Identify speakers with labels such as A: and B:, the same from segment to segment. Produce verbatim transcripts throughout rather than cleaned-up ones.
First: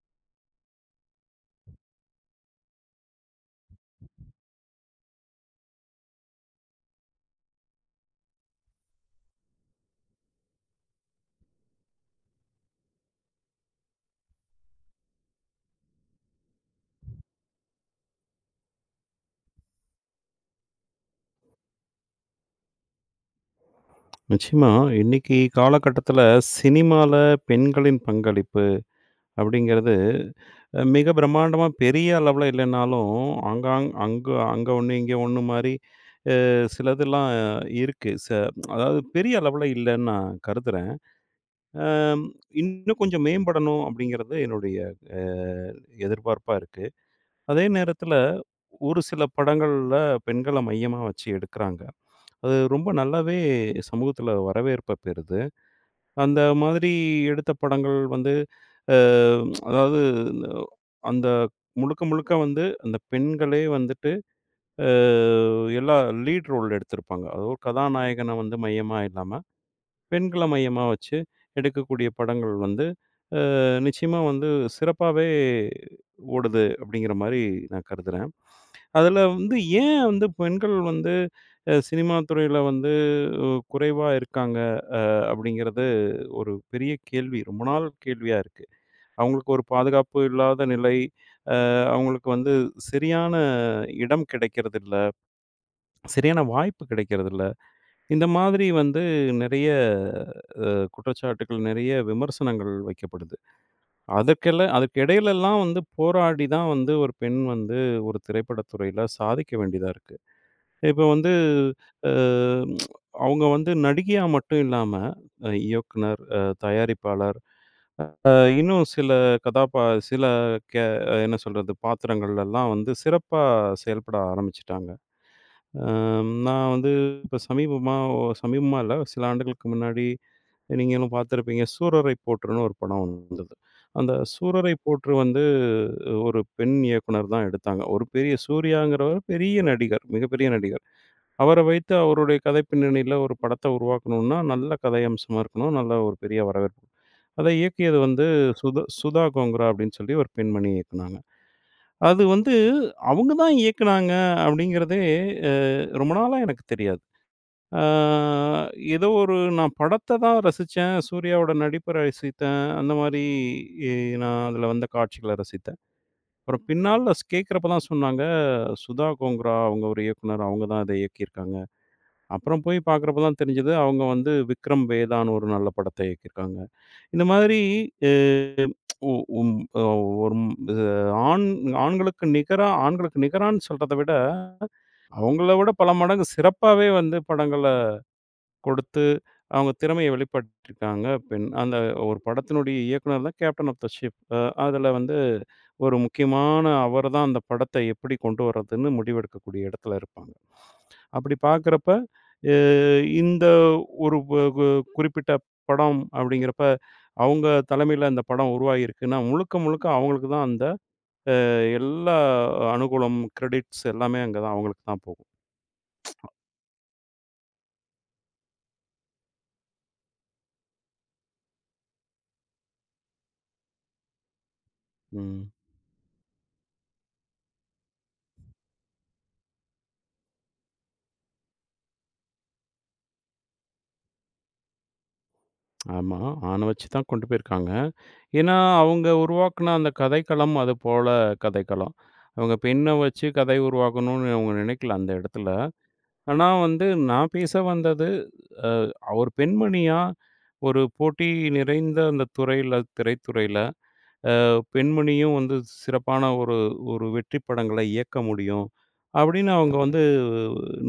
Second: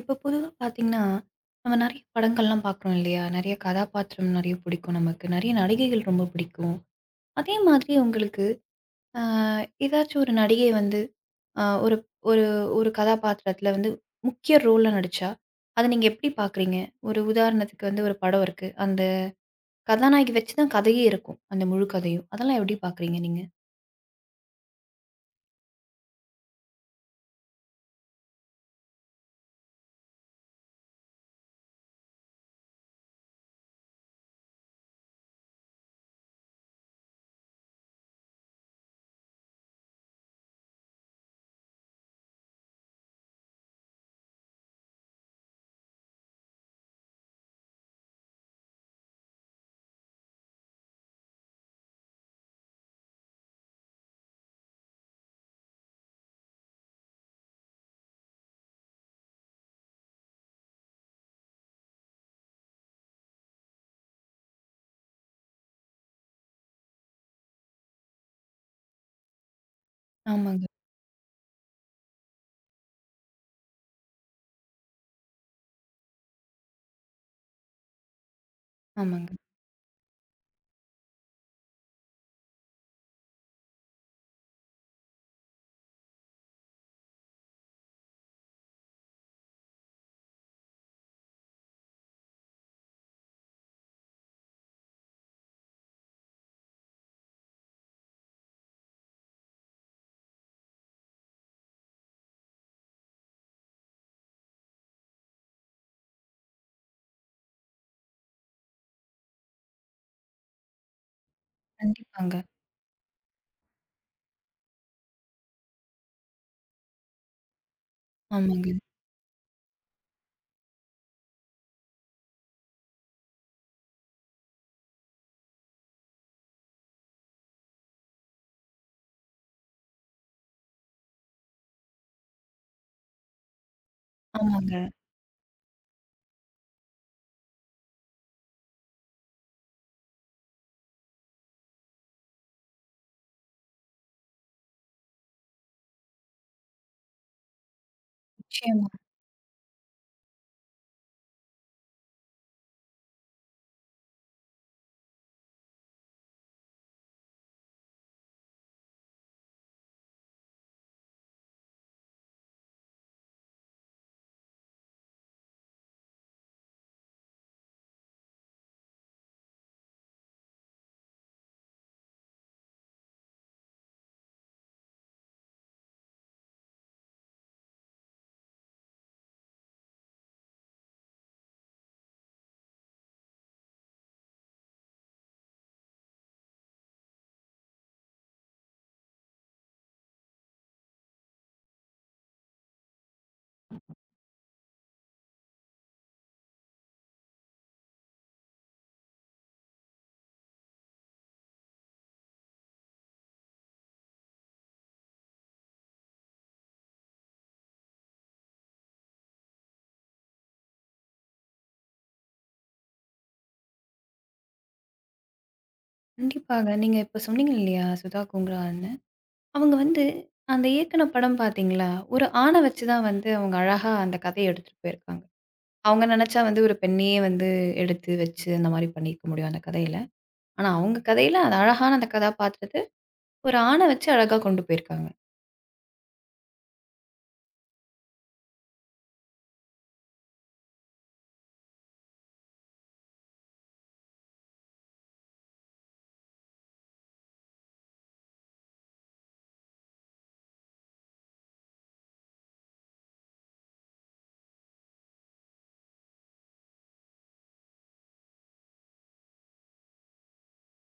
A: இப்போ பொதுவா பார்த்தீங்கன்னா, நம்ம நெறைய படங்கள்லாம் பார்க்குறோம் இல்லையா? நெறைய கதாபாத்திரம் நெறைய பிடிக்கும் நமக்கு. நெறைய நடிகைகள் ரொம்ப பிடிக்கும். அதே மாதிரி உங்களுக்கு அ ஏதாச்சும் ஒரு நடிகை வந்து அ ஒரு ஒரு ஒரு கதாபாத்திரத்தில வந்து முக்கிய ரோல்ல நடிச்சா, அத நீங்க எப்படி பார்க்குறீங்க? ஒரு உதாரணத்துக்கு வந்து ஒரு படம் இருக்கு. அந்த கதாநாயகி வச்சு தான் கதையே இருக்கும். அந்த முழு கதையும். அதெல்லாம் எப்படி பார்க்குறீங்க நீங்க?
B: நிச்சயமா, இன்னைக்கு காலகட்டத்தில சினிமால பெண்களின் பங்களிப்பு அப்படிங்கிறது அ மிக பிரம்மாண்டமா பெரிய அளவுல இல்லைனாலும், ஆங்காங் அங்க அங்க ஒண்ணு, இங்க ஒண்ணு மாரி அ சிலதெல்லாம் இருக்கு. ச அதாவது பெரிய அளவுல இல்லைன்னு நான் கருதுறேன். அம் இன்னும் கொஞ்சம் மேம்படணும் அப்படிங்கிறது என்னுடைய அ எதிர்பார்ப்பா இருக்கு. அதே நேரத்தில ஒரு சில படங்கள்ல பெண்கள மையமா வச்சு எடுக்குறாங்க. அது ரொம்ப நல்லாவே சமூகத்தில வரவேற்ப பெறுது. அந்த மாதிரி எடுத்த படங்கள் வந்து, அ அதாவது இந்த அந்த முழுக்க, முழுக்க வந்து அந்த பெண்களே வந்துட்டு, அ எல்லா லீட் ரோல் எடுத்திருப்பாங்க. அது ஒரு கதாநாயகன வந்து மையமா இல்லாம, பெண்கள
A: ஆமாங்க,
B: மையமா வச்சு எடுக்கக்கூடிய படங்கள் வந்து, அ நிச்சயமா வந்து சிறப்பாவே ஓடுது அப்படிங்கிற மாரி நான் கருதுறேன். அதுல
A: ஆமாங்க.
B: வந்து ஏன் வந்து பெண்கள் வந்து அ சினிமா துறையில வந்து குறைவா இருக்காங்க அப்படிங்கிறது ஒரு பெரிய கேள்வி. ரொம்ப நாள் கேள்வியா இருக்கு. அவங்களுக்கு ஒரு பாதுகாப்பு இல்லாத நிலை. அ அவங்களுக்கு வந்து சரியான இடம் கிடைக்கிறதில்ல. சரியான வாய்ப்பு கிடைக்கிறதில்ல. இந்த மாதிரி வந்து நெறைய அ குற்றச்சாட்டுகள், நெறைய விமர்சனங்கள் வைக்கப்படுது. அதற்கெல்ல அதற்கு இடையிலலாம் வந்து போராடி தான் வந்து ஒரு பெண் வந்து ஒரு திரைப்படத் துறையில சாதிக்க வேண்டியதா இருக்கு. இப்ப வந்து அ
A: கண்டிப்பாங்க.
B: அவங்க வந்து நடிகையா மட்டும் இல்லாம, அ இயக்குனர், அ தயாரிப்பாளர், அ
A: ஆமாங்க,
B: இன்னும் சில கதாபா சில கே என்ன சொல்றது, பாத்திரங்கள்லலாம் வந்து சிறப்பா செயல்பட ஆரம்பிச்சுட்டாங்க. அம் நான் வந்து இப்ப சமீபமா ஒ சமீபமா இல்ல, சில ஆண்டுகளுக்கு முன்னாடி நீங்களும் பார்த்துருப்பீங்க. "சூரரை போற்றுன்னு" ஒரு படம் வந்தது. அந்த "சூரரை
A: ஆமாங்க.
B: போற்று" வந்து ஒரு பெண் இயக்குனர் தான் எடுத்தாங்க. ஒரு பெரிய சூர்யாங்கிறவர் பெரிய நடிகர், மிகப்பெரிய நடிகர். அவர வைத்து அவருடைய கதை பின்னணியில ஒரு படத்த உருவாக்கணும்னா, நல்ல கதை அம்சமா இருக்கணும். நல்ல ஒரு பெரிய வரவேற்பு. அத இயக்கியது வந்து சுதா
A: நிச்சயமா.
B: சுதா கோங்கரா அப்படின்னு சொல்லி ஒரு பெண்மணி இயக்குனாங்க. அது வந்து அவங்க தான் இயக்குனாங்க அப்படிங்கிறதே அ ரொம்ப நாளா எனக்கு தெரியாது. ஆ ஏதோ ஒரு நான் படத்த தான் ரசிச்சேன். சூர்யாவோட நடிப்ப ரசித்தேன். அந்த மாரி இ நான் அதுல வந்த காட்சிகள ரசித்தேன். அப்புறம் பின்னால கேட்கிறப்ப தான் சொன்னாங்க, சுதா கோங்கரா அவங்க ஒரு இயக்குனர். அவங்க தான் இத இயக்கியிருக்காங்க. அப்புறம் போய் பார்க்குறப்ப தான் தெரிஞ்சது, அவங்க வந்து விக்ரம் வேதான்னு ஒரு நல்ல படத்த இயக்கியிருக்காங்க. இந்த மாதிரி அ உ உம் அ ஒரு இது ஆண் ஆண்களுக்கு நிகரா ஆண்களுக்கு நிகரான்னு சொல்றத விட, அவங்கள விட பல மடங்கு சிறப்பாவே வந்து படங்கள கொடுத்து, அவங்க திறமைய வெளிப்படுத்தியிருக்காங்க பெண். அந்த ஒரு படத்தினுடைய இயக்குனர் தான் கேப்டன் ஆஃப் த ஷிப். அ அதில வந்து ஒரு முக்கியமான அவர் தான் அந்த படத்த எப்படி கொண்டு வரதுன்னு முடிவெடுக்கக்கூடிய இடத்துல இருப்பாங்க. அப்படி பார்க்குறப்ப, அ இந்த ஒரு வ கு குறிப்பிட்ட படம் அப்படிங்கிறப்ப, அவங்க தலைமையில அந்த படம் உருவாகியிருக்குன்னா, முழுக்க முழுக்க அவங்களுக்கு தான் அந்த எல்லா அனுகூலம், கிரெடிட்ஸ் எல்லாமே அங்க தான் அவங்களுக்கு தான் போகும்.
A: கண்டிப்பாங்க. நீங்க இப்ப சொன்னீங்க இல்லையா? சுதா கோங்கரான்னு. அவங்க வந்து அந்த இயக்குன படம் பார்த்தீங்களா? ஒரு ஆண வச்சு தான் வந்து அவங்க அழகா அந்த கதைய எடுத்துட்டு போயிருக்காங்க.
B: ம்.
A: அவங்க நெனச்சா வந்து ஒரு பெண்ணையே வந்து எடுத்து வச்சு அந்த மாரி பண்ணியிருக்க முடியும் அந்த கதையில. ஆனா அவங்க கதையில அது அழகான அந்த கதாபாத்திரத்த ஒரு ஆண வச்சு அழகா கொண்டு போயிருக்காங்க.
B: ஆமா. ஆன வச்சு தான் கொண்டு போயிருக்காங்க. ஏன்னா, அவங்க உருவாக்குன அந்த கதைக்களம் அது போல கதைக்களம். அவங்க பெண்ண வச்சு கதை உருவாக்கணும்னு அவங்க நினைக்கல அந்த இடத்துல. ஆனா வந்து நான் பேச வந்தது, அ ஒரு பெண்மணியா ஒரு போட்டி நிறைந்த அந்த துறையில, திரைத்துறையில அ பெண்மணியும் வந்து சிறப்பான ஒரு ஒரு வெற்றி படங்களை இயக்க முடியும். அப்படின்னு அவங்க வந்து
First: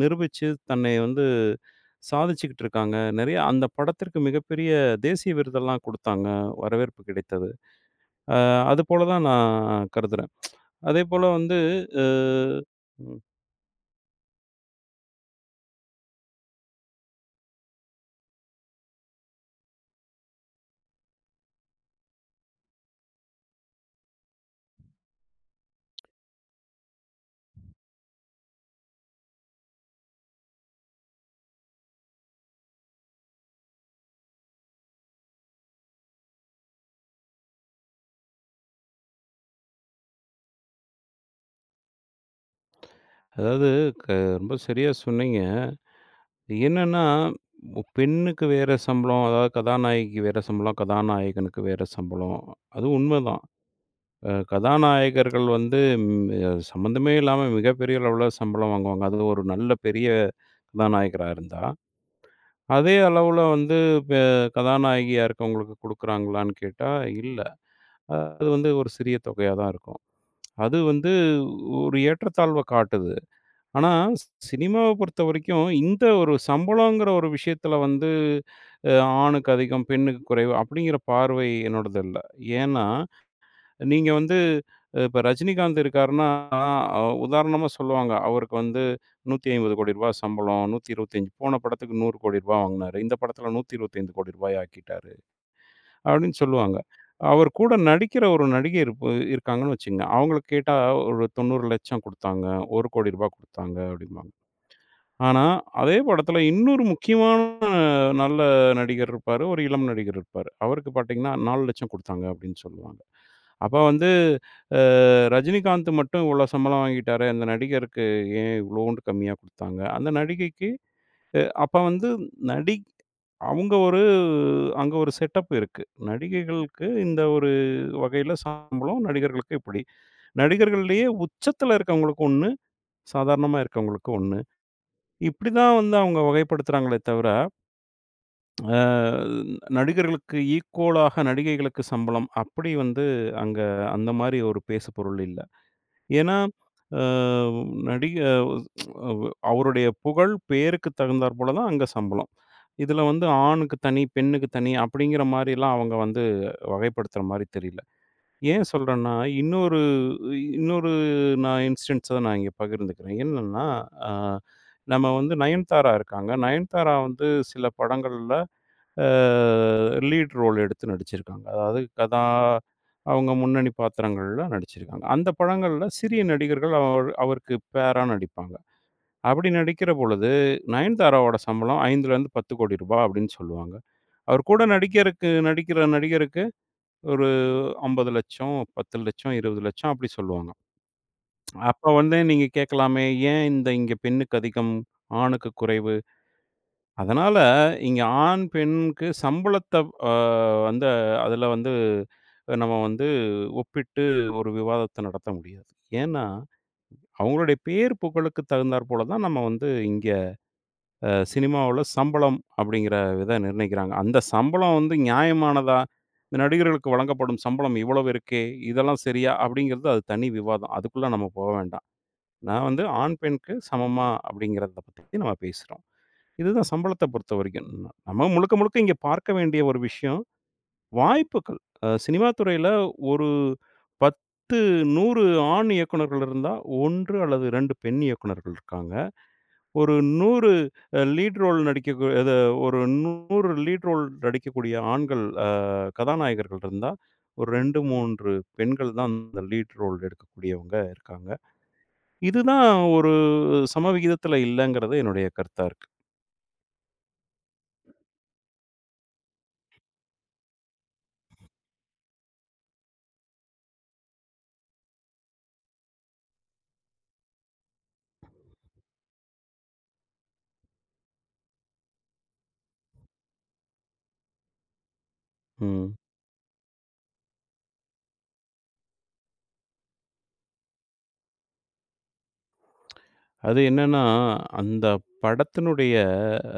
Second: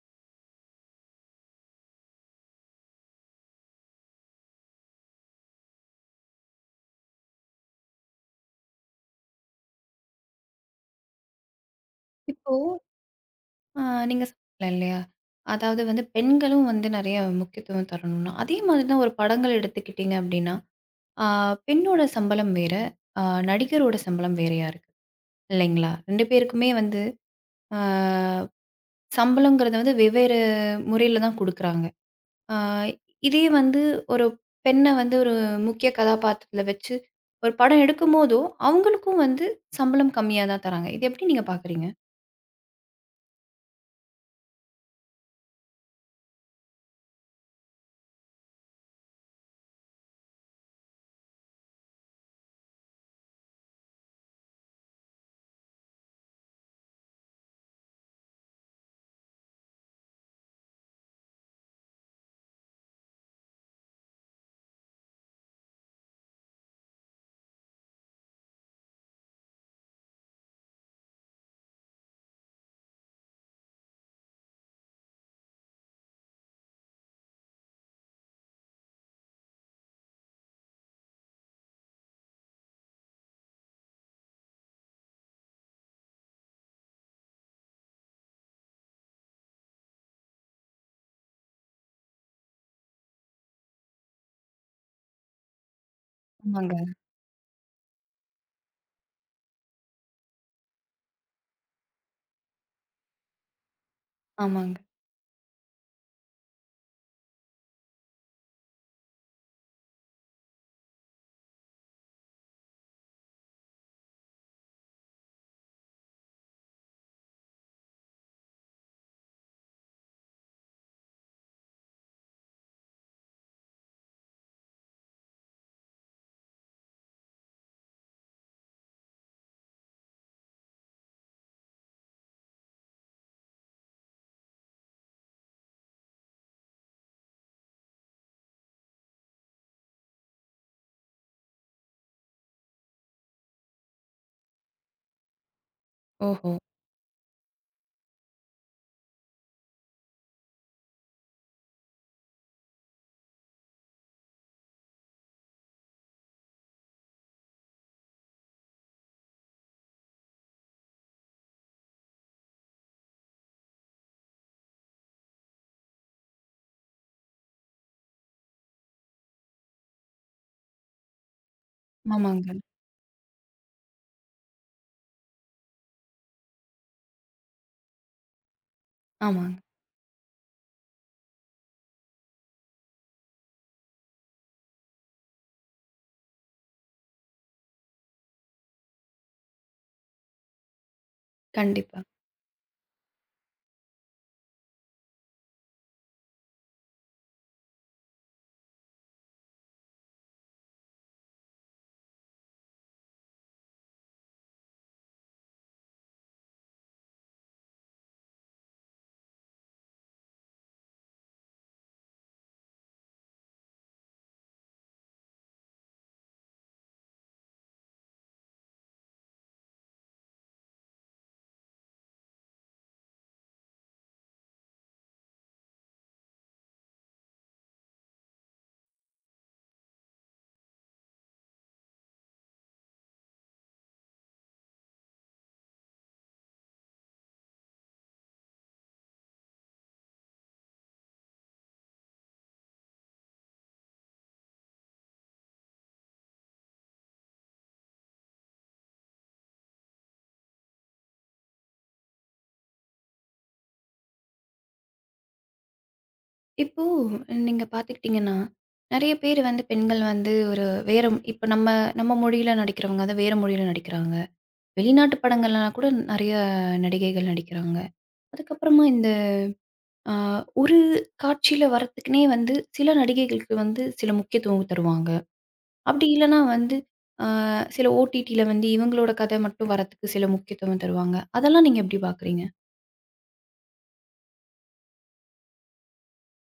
B: நிரூபிச்சு தன்னை வந்து சாதிச்சுக்கிட்டு இருக்காங்க. நிறைய அந்த படத்திற்கு மிகப்பெரிய தேசிய விருதெல்லாம் குடுத்தாங்க. வரவேற்பு கிடைத்தது. அ அதுபோல தான் நான் கருதுறேன். அதேபோல வந்து அ
A: இப்போ அ நீங்க சொன்னீங்க இல்லையா? அதாவது வந்து பெண்களும் வந்து நெறைய முக்கியத்துவம் தரணும்னா, அதே மாதிரி தான் ஒரு படங்கள் எடுத்துக்கிட்டீங்க அப்டின்னா, ஆ பெண்ணோட சம்பளம் வேற, ஆ நடிகரோட சம்பளம் வேறையா இருக்கு. இல்லைங்களா? ரெண்டு பேருக்குமே வந்து ஆ சம்பளங்கிறது வந்து வெவ்வேறு முறையில தான் குடுக்குறாங்க. ஆ இதே வந்து ஒரு பெண்ண வந்து ஒரு முக்கிய கதாபாத்திரத்தில வச்சு ஒரு படம் எடுக்கும்போதோ, அவங்களுக்கும் வந்து சம்பளம் கம்மியா தான் தராங்க. இது எப்படி நீங்க பார்க்குறீங்க?
B: அதாவது க ரொம்ப சரியா சொன்னீங்க. என்னன்னா, ஒ- பெண்ணுக்கு வேற சம்பளம். அதாவது கதாநாயகிக்கு வேற சம்பளம், கதாநாயகனுக்கு வேற சம்பளம். அது உண்மதான். அ கதாநாயகர்கள் வந்து ம் சம்மந்தமே இல்லாம மிகப்பெரிய அளவுல சம்பளம் வாங்குவாங்க. அது ஒரு நல்ல பெரிய கதாநாயகரா இருந்தா. அதே அளவுல வந்து பெ கதாநாயகியா இருக்கவங்களுக்கு குடுக்குறாங்களான்னு கேட்டா, இல்ல. அது வந்து ஒரு சிறிய தொகையா தான் இருக்கும். அது வந்து ஒரு ஏற்றத்தாழ்வ காட்டுது. ஆனா, சினிமாவ பொறுத்த வரைக்கும், இந்த ஒரு சம்பளங்கிற ஒரு விஷயத்துல வந்து, அ ஆணுக்கு அதிகம், பெண்ணுக்கு குறைவு அப்படிங்கிற பார்வை என்னோடது இல்ல. ஏன்னா, நீங்க வந்து இப்ப ரஜினிகாந்த் இருக்காருன்னா, அ உதாரணமா சொல்லுவாங்க. அவருக்கு வந்து ரூ. நூற்றி ஐம்பது கோடி ரூபாய் சம்பளம், நூற்றி இருபத்தி ஐந்து போன படத்துக்கு ரூ. நூறு கோடி வாங்குனாரு. இந்த படத்துல ரூ. நூற்றி இருபத்தி ஐந்து கோடி ரூபாய் ஆக்கிட்டாரு, அப்படின்னு சொல்லுவாங்க.
A: ஆமாங்க.
B: அவர் கூட நடிக்கிற ஒரு நடிகை இருப்பு இருக்காங்கன்னு வச்சுக்கங்க. அவங்கள கேட்டா ஒரு தொண்ணூறு லட்சம் குடுத்தாங்க, ஒரு கோடி ரூபாய் குடுத்தாங்க அப்படிம்பாங்க.
A: ஆமாங்க.
B: ஆனா, அதே படத்துல இன்னொரு முக்கியமான நல்ல நடிகர் இருப்பாரு. ஒரு இளம் நடிகர் இருப்பாரு. அவருக்கு பாத்தீங்கன்னா, நான்கு லட்சம் குடுத்தாங்க அப்டின்னு சொல்லுவாங்க. அப்ப வந்து அ ரஜினிகாந்த் மட்டும் இவ்ளோ சம்பளம் வாங்கிட்டாரே, அந்த நடிகருக்கு ஏன் இவ்ளோண்டு கம்மியா குடுத்தாங்க? அந்த நடிகைக்கு அ அப்ப வந்து நடி அவங்க ஒரு அங்க ஒரு செட்டப் இருக்கு. நடிகைகளுக்கு இந்த ஒரு வகையில சம்பளம், நடிகர்களுக்கு இப்டி. நடிகர்கள்லயே உச்சத்துல இருக்கவங்களுக்கு ஒண்ணு, சாதாரணமா இருக்கவங்களுக்கு ஒண்ணு. இப்படிதான் வந்து அவங்க வகைப்படுத்துறாங்களே தவிர, அ நடிகர்களுக்கு ஈக்குவலாக நடிகைகளுக்கு சம்பளம் அப்படி வந்து அங்க அந்த மாரி ஒரு பேசுபொருள் இல்ல. ஏன்னா,
A: ஓஹோ!
B: அ நடிக அஹ், அவருடைய புகழ், பேருக்கு தகுந்தாற் போல தான் அங்க சம்பளம். இதுல வந்து ஆணுக்கு தனி, பெண்ணுக்கு தனி அப்படிங்கிற மாரிலாம் அவங்க வந்து வகைப்படுத்துற மாரி தெரியல. ஏன் சொல்றேன்னா, இன்னொரு இன்னொரு நான் இன்ஸ்டன்ஸ நான் இங்க பகிர்ந்துக்கிறேன். என்னன்னா, அ நம்ம வந்து நயன்தாரா இருக்காங்க. நயன்தாரா வந்து சில படங்கள்ல அ லீட் ரோல் எடுத்து நடிச்சிருக்காங்க. அதாவது கதா
A: ஆமாங்க.
B: அவங்க முன்னணி பாத்திரங்கள்ல நடிச்சிருக்காங்க. அந்த படங்கள்ல சிறிய நடிகர்கள் அவர் அவருக்கு பேரா நடிப்பாங்க. அப்படி
A: ஆமாங்க.
B: நடிக்கிற பொழுது, நயன்தாராவோட சம்பளம் ரூ. ஐந்து லருந்து ரூ. பத்து கோடி ரூபாய் அப்படின்னு சொல்லுவாங்க. அவர் கூட நடிக்கிறக்கு நடிக்கிற நடிகருக்கு ஒரு ஐம்பது லட்சம், பத்து லட்சம், இருபது லட்சம் அப்படி சொல்லுவாங்க. அப்ப
A: கண்டிப்பா.
B: வந்து நீங்க கேட்கலாமே, ஏன் இந்த இங்க பெண்ணுக்கு அதிகம், ஆணுக்கு குறைவு? அதனால இங்க ஆண், பெண்ணுக்கு சம்பளத்த அ வந்து அதுல வந்து நம்ம வந்து ஒப்பிட்டு ஒரு விவாதத்த நடத்த முடியாது. ஏன்னா, அவங்களுடைய பேர், புகழுக்கு தகுந்தாற்போல தான் நம்ம வந்து இங்க சினிமாவில் சம்பளம் அப்படிங்கிற இதை நிர்ணயிக்கிறாங்க. அந்த சம்பளம் வந்து நியாயமானதா? இந்த நடிகர்களுக்கு வழங்கப்படும் சம்பளம் இவ்வளவு இருக்கே! இதெல்லாம் சரியா? அப்படிங்கிறது அது தனி விவாதம். அதுக்குள்ள நம்ம போக வேண்டாம். நான் வந்து ஆண், பெண்ணுக்கு சமமா அப்படிங்கிறத பத்தி நம்ம பேசுறோம். இதுதான் சம்பளத்த பொறுத்தவரைக்கும். நம்ம முழுக்க, முழுக்க இங்க பார்க்க வேண்டிய ஒரு விஷயம், வாய்ப்புகள். அ சினிமா துறையில ஒரு பத்து, நூறு ஆண் இயக்குனர்கள் இருந்தா, ஒன்று அல்லது இரண்டு பெண் இயக்குனர்கள் இருக்காங்க. ஒரு நூறு அ லீட் ரோல் நடிக்கக்கூ அது ஒரு நூறு லீட் ரோல் நடிக்கக்கூடிய ஆண்கள் அ கதாநாயகர்கள் இருந்தா, ஒரு ரெண்டு, மூன்று பெண்கள் தான் அந்த லீட் ரோல் எடுக்கக்கூடியவங்க இருக்காங்க. இதுதான் ஒரு சமவிகிதத்தில இல்லங்கிறது என்னுடைய கருத்தா இருக்கு.
A: இப்போ நீங்க பார்த்துக்கிட்டீங்கன்னா, நெறைய பேர் வந்து பெண்கள் வந்து ஒரு வேற இப்ப நம்ம நம்ம மொழியில நடிக்கிறவங்க வந்து வேற மொழியில நடிக்கிறாங்க. வெளிநாட்டு படங்கள்லாம் கூட நெறைய நடிகைகள் நடிக்கிறாங்க. அதுக்கப்புறமா இந்த ஆ, ஒரு காட்சியில வர்றதுக்குன்னே வந்து சில நடிகைகளுக்கு வந்து சில முக்கியத்துவம் தருவாங்க.
B: ம்.
A: அப்படி இல்லன்னா வந்து ஆ சில ஓடிடில வந்து இவங்களோட கதை மட்டும் வர்றதுக்கு சில முக்கியத்துவம் தருவாங்க. அதெல்லாம் நீங்க எப்படி பார்க்குறீங்க?
B: அது என்னன்னா, அந்த படத்தினுடைய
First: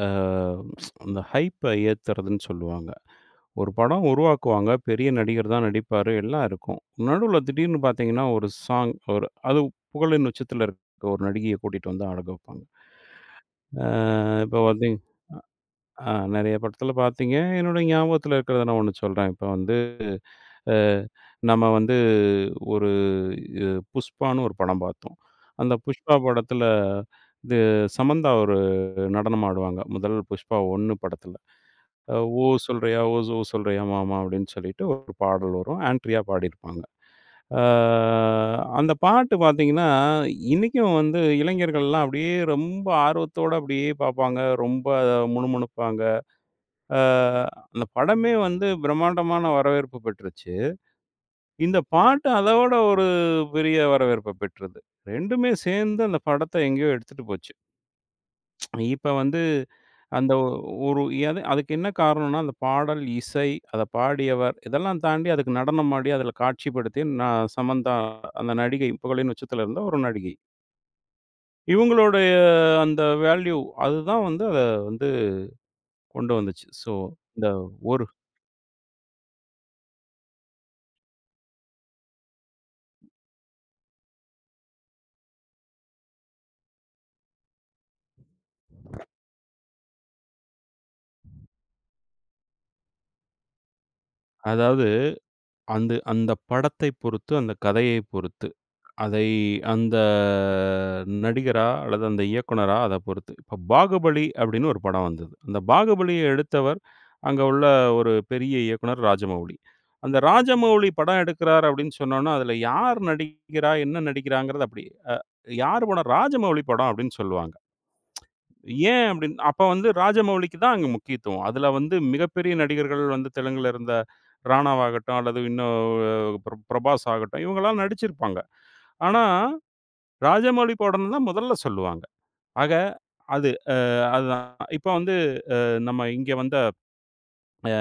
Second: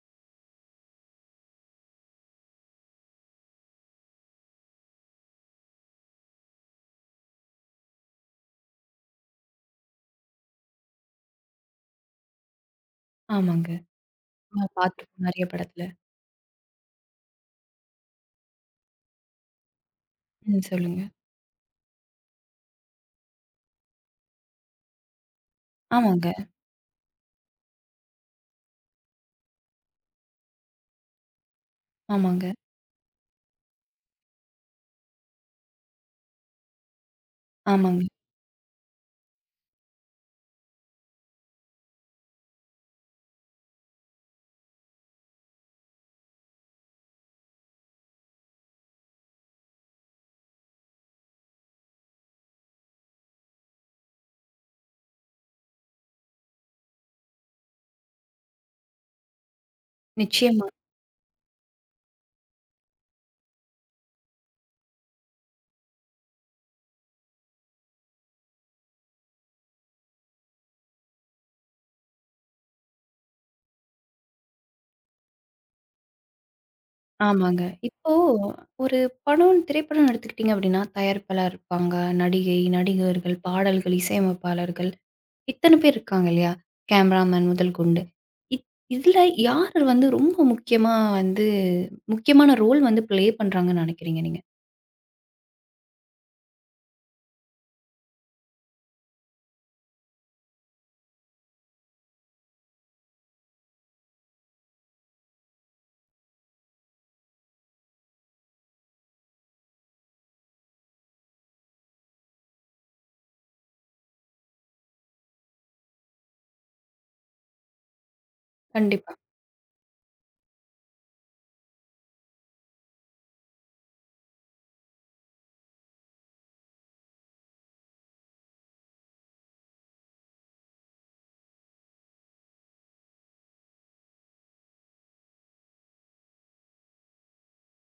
B: அ அந்த ஹைப்ப ஏத்துறதுன்னு சொல்லுவாங்க. ஒரு படம் உருவாக்குவாங்க. பெரிய நடிகர் தான் நடிப்பாரு. எல்லாம் இருக்கும். நடுவுல திடீர்னு பார்த்தீங்கன்னா, ஒரு சாங் ஒரு அது புகழின் உச்சத்தில இருக்க ஒரு நடிகைய கூட்டிட்டு வந்து ஆட வைப்பாங்க.
A: ஆமாங்க.
B: அ இப்போ
A: நான்
B: பார்த்தீங்
A: பார்த்துருக்கோம் நெறைய படத்துல.
B: ஆ நெறைய படத்தில பார்த்தீங்க. என்னோட ஞாபகத்தில இருக்கிறத நான் ஒண்ணு சொல்றேன். இப்போ வந்து
A: ம்.
B: அ
A: சொல்லுங்க.
B: நம்ம வந்து ஒரு இது புஷ்பான்னு ஒரு படம் பார்த்தோம். அந்த புஷ்பா
A: ஆமாங்க,
B: படத்தில இது சமந்தா ஒரு நடனம் ஆடுவாங்க. முதல் புஷ்பா ஒன்று படத்துல. அ
A: ஆமாங்க,
B: "ஓ சொல்றியா, ஓ ஓ சொல்றியா மாமா" அப்படின்னு சொல்லிட்டு ஒரு பாடல் வரும். ஆண்ட்ரியா பாடியிருப்பாங்க. அ
A: ஆமாங்க.
B: அந்த பாட்டு பார்த்தீங்கன்னா, இன்னைக்கும் வந்து இளைஞர்கள்லாம் அப்படியே ரொம்ப ஆர்வத்தோட அப்படியே பார்ப்பாங்க. ரொம்ப அதை முணுமுணுப்பாங்க. அ அந்த படமே வந்து பிரம்மாண்டமான வரவேற்பு பெற்றுச்சு. இந்த பாட்டு அதோட ஒரு பெரிய வரவேற்ப பெற்றது. ரெண்டுமே சேர்ந்து அந்த படத்த எங்கேயோ எடுத்துட்டு போச்சு. இப்ப வந்து அந்த ஒ
A: நிச்சயமா.
B: ஒரு எது அதுக்கு என்ன காரணம்னா, அந்த பாடல், இசை, அத பாடியவர் இதெல்லாம் தாண்டி அதுக்கு நடனம் ஆடி, அதில காட்சிப்படுத்தி நான் சமந்தா அந்த நடிகை, புகழின் உச்சத்தில இருந்த ஒரு நடிகை. இவங்களுடைய அந்த வேல்யூ அதுதான் வந்து அத வந்து கொண்டு வந்துச்சு. ஸோ, இந்த
A: ஆமாங்க.
B: ஒரு
A: இப்போ ஒரு படம், திரைப்படம் எடுத்துக்கிட்டீங்க அப்படின்னா, தயாரிப்பாளர் இருப்பாங்க, நடிகை, நடிகர்கள், பாடல்கள், இசையமைப்பாளர்கள் இத்தன பேர் இருக்காங்க இல்லையா? கேமராமேன் முதல் கொண்டு. இத் இதுல யாரு வந்து ரொம்ப முக்கியமா வந்து முக்கியமான ரோல் வந்து ப்ளே பண்றாங்கன்னு நெனைக்கிறீங்க நீங்க?
B: அதாவது அந்த அந்த படத்தை பொறுத்து, அந்த கதையை பொறுத்து. அதை அந்த நடிகரா, அல்லது அந்த இயக்குனரா அத பொறுத்து. இப்போ "பாகுபலி" அப்படின்னு ஒரு படம் வந்தது. அந்த "பாகுபலிய" எடுத்தவர், அங்க உள்ள ஒரு பெரிய இயக்குனர் ராஜமௌழி. அந்த ராஜமௌழி படம் எடுக்கிறார் அப்படின்னு சொன்னோனா, அதில யார் நடிக்கிறா, என்ன நடிக்கிறாங்கிறது அப்படி அ யார் படம்? ராஜமௌழி படம் அப்படின்னு சொல்லுவாங்க. ஏன்
A: கண்டிப்பா,
B: அப்படின்னு அப்ப வந்து ராஜமௌலிக்கு தான் அங்க முக்கியத்துவம். அதில வந்து மிகப்பெரிய நடிகர்கள் வந்து தெலுங்குல இருந்த ராணாவாகட்டும், அல்லது இன்னும் அஹ், பிர பிரபாஸ் ஆகட்டும், இவங்கலாம் நடிச்சிருப்பாங்க. ஆனா ராஜமௌழி போடணும்னு தான் முதல்ல சொல்லுவாங்க. ஆக அது அ அதுதான். இப்ப வந்து நம்ம இங்க வந்த அ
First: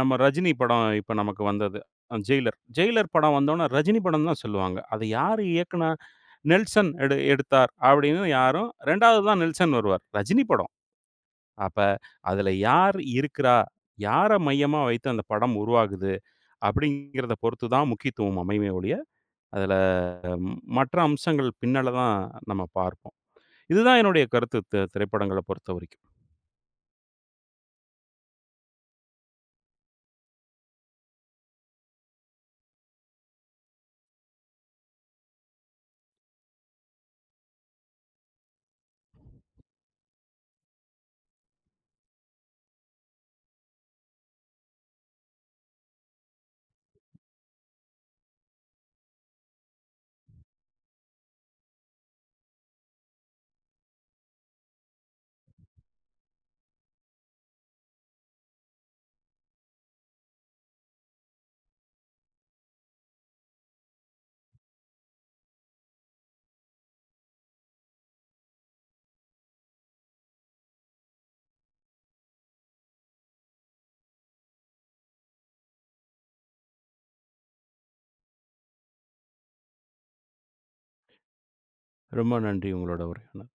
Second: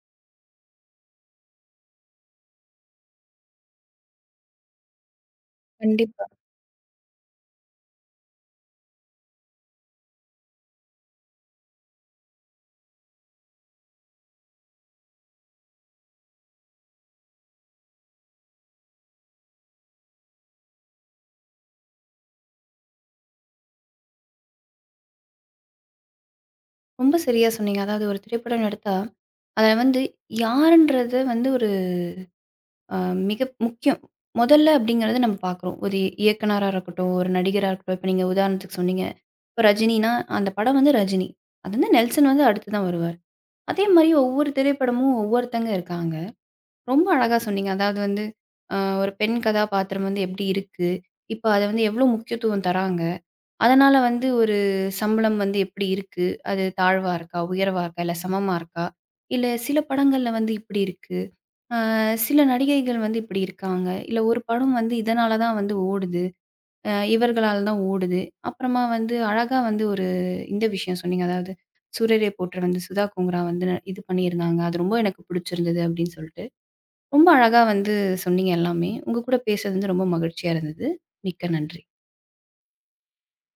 B: நம்ம ரஜினி படம் இப்ப நமக்கு வந்தது. அ ஜெயிலர். ஜெயிலர் படம் வந்தோனே ரஜினி படம் தான் சொல்லுவாங்க. அத யாரு இயக்குனா?
A: கண்டிப்பா.
B: நெல்சன் எடு எடுத்தார் அப்படின்னு யாரும் இரண்டாவது தான் நெல்சன் வருவார். ரஜினி படம். அப்ப அதுல யார் இருக்கிறா? யார மையமா வைத்து அந்த படம் உருவாகுது? அப்படிங்கிறத பொறுத்து தான் முக்கியத்துவம் அமையுமே ஒழிய, அதுல மற்ற அம்சங்கள் பின்னால தான் நம்ம பார்ப்போம். இதுதான் என்னுடைய கருத்து தி திரைப்படங்கள பொறுத்தவரைக்கும்.
A: ரொம்ப சரியா சொன்னீங்க. அதாவது ஒரு திரைப்படம் எடுத்தா, அத வந்து யாருன்றது வந்து ஒரு அ மிக முக்கியம். முதல்ல அப்படிங்கிறத நம்ம பார்க்குறோம். ஒரு இயக்குனரா இருக்கட்டும், ஒரு நடிகரா இருக்கட்டும். இப்ப நீங்க உதாரணத்துக்கு சொன்னீங்க. இப்ப ரஜினினா, அந்த படம் வந்து ரஜினி. அது வந்து நெல்சன் வந்து அடுத்து தான் வருவாரு. அதே மாரி ஒவ்வொரு திரைப்படமும் ஒவ்வொருத்தங்க இருக்காங்க. ரொம்ப அழகா சொன்னீங்க. அதாவது வந்து, அ ஒரு பெண் கதாபாத்திரம் வந்து எப்படி இருக்கு? இப்ப அத வந்து எவ்வளோ முக்கியத்துவம் தராங்க? அதனால வந்து ஒரு சம்பளம் வந்து எப்படி இருக்கு? அது தாழ்வா இருக்கா? உயர்வா இருக்கா? இல்ல சமமா இருக்கா? இல்ல சில படங்கள்ல வந்து இப்படி இருக்கு. அ சில நடிகைகள் வந்து இப்படி இருக்காங்க. இல்ல ஒரு படம் வந்து இதனால தான் வந்து ஓடுது. அ இவர்களால தான் ஓடுது. அப்புறமா வந்து அழகா வந்து ஒரு இந்த விஷயம் சொன்னீங்க. அதாவது "சூரரை போற்ற" வந்து சுதா கோங்கரா வந்து இது பண்ணியிருந்தாங்க. அது ரொம்ப எனக்கு பிடிச்சிருந்தது அப்படின்னு சொல்ட்டு. ரொம்ப அழகா வந்து சொன்னீங்க எல்லாமே. உங்க கூட பேசுனது வந்து ரொம்ப மகிழ்ச்சியா இருந்தது. மிக்க நன்றி.
B: ரொம்ப நன்றி உங்களோட உரையாடினதுக்கு.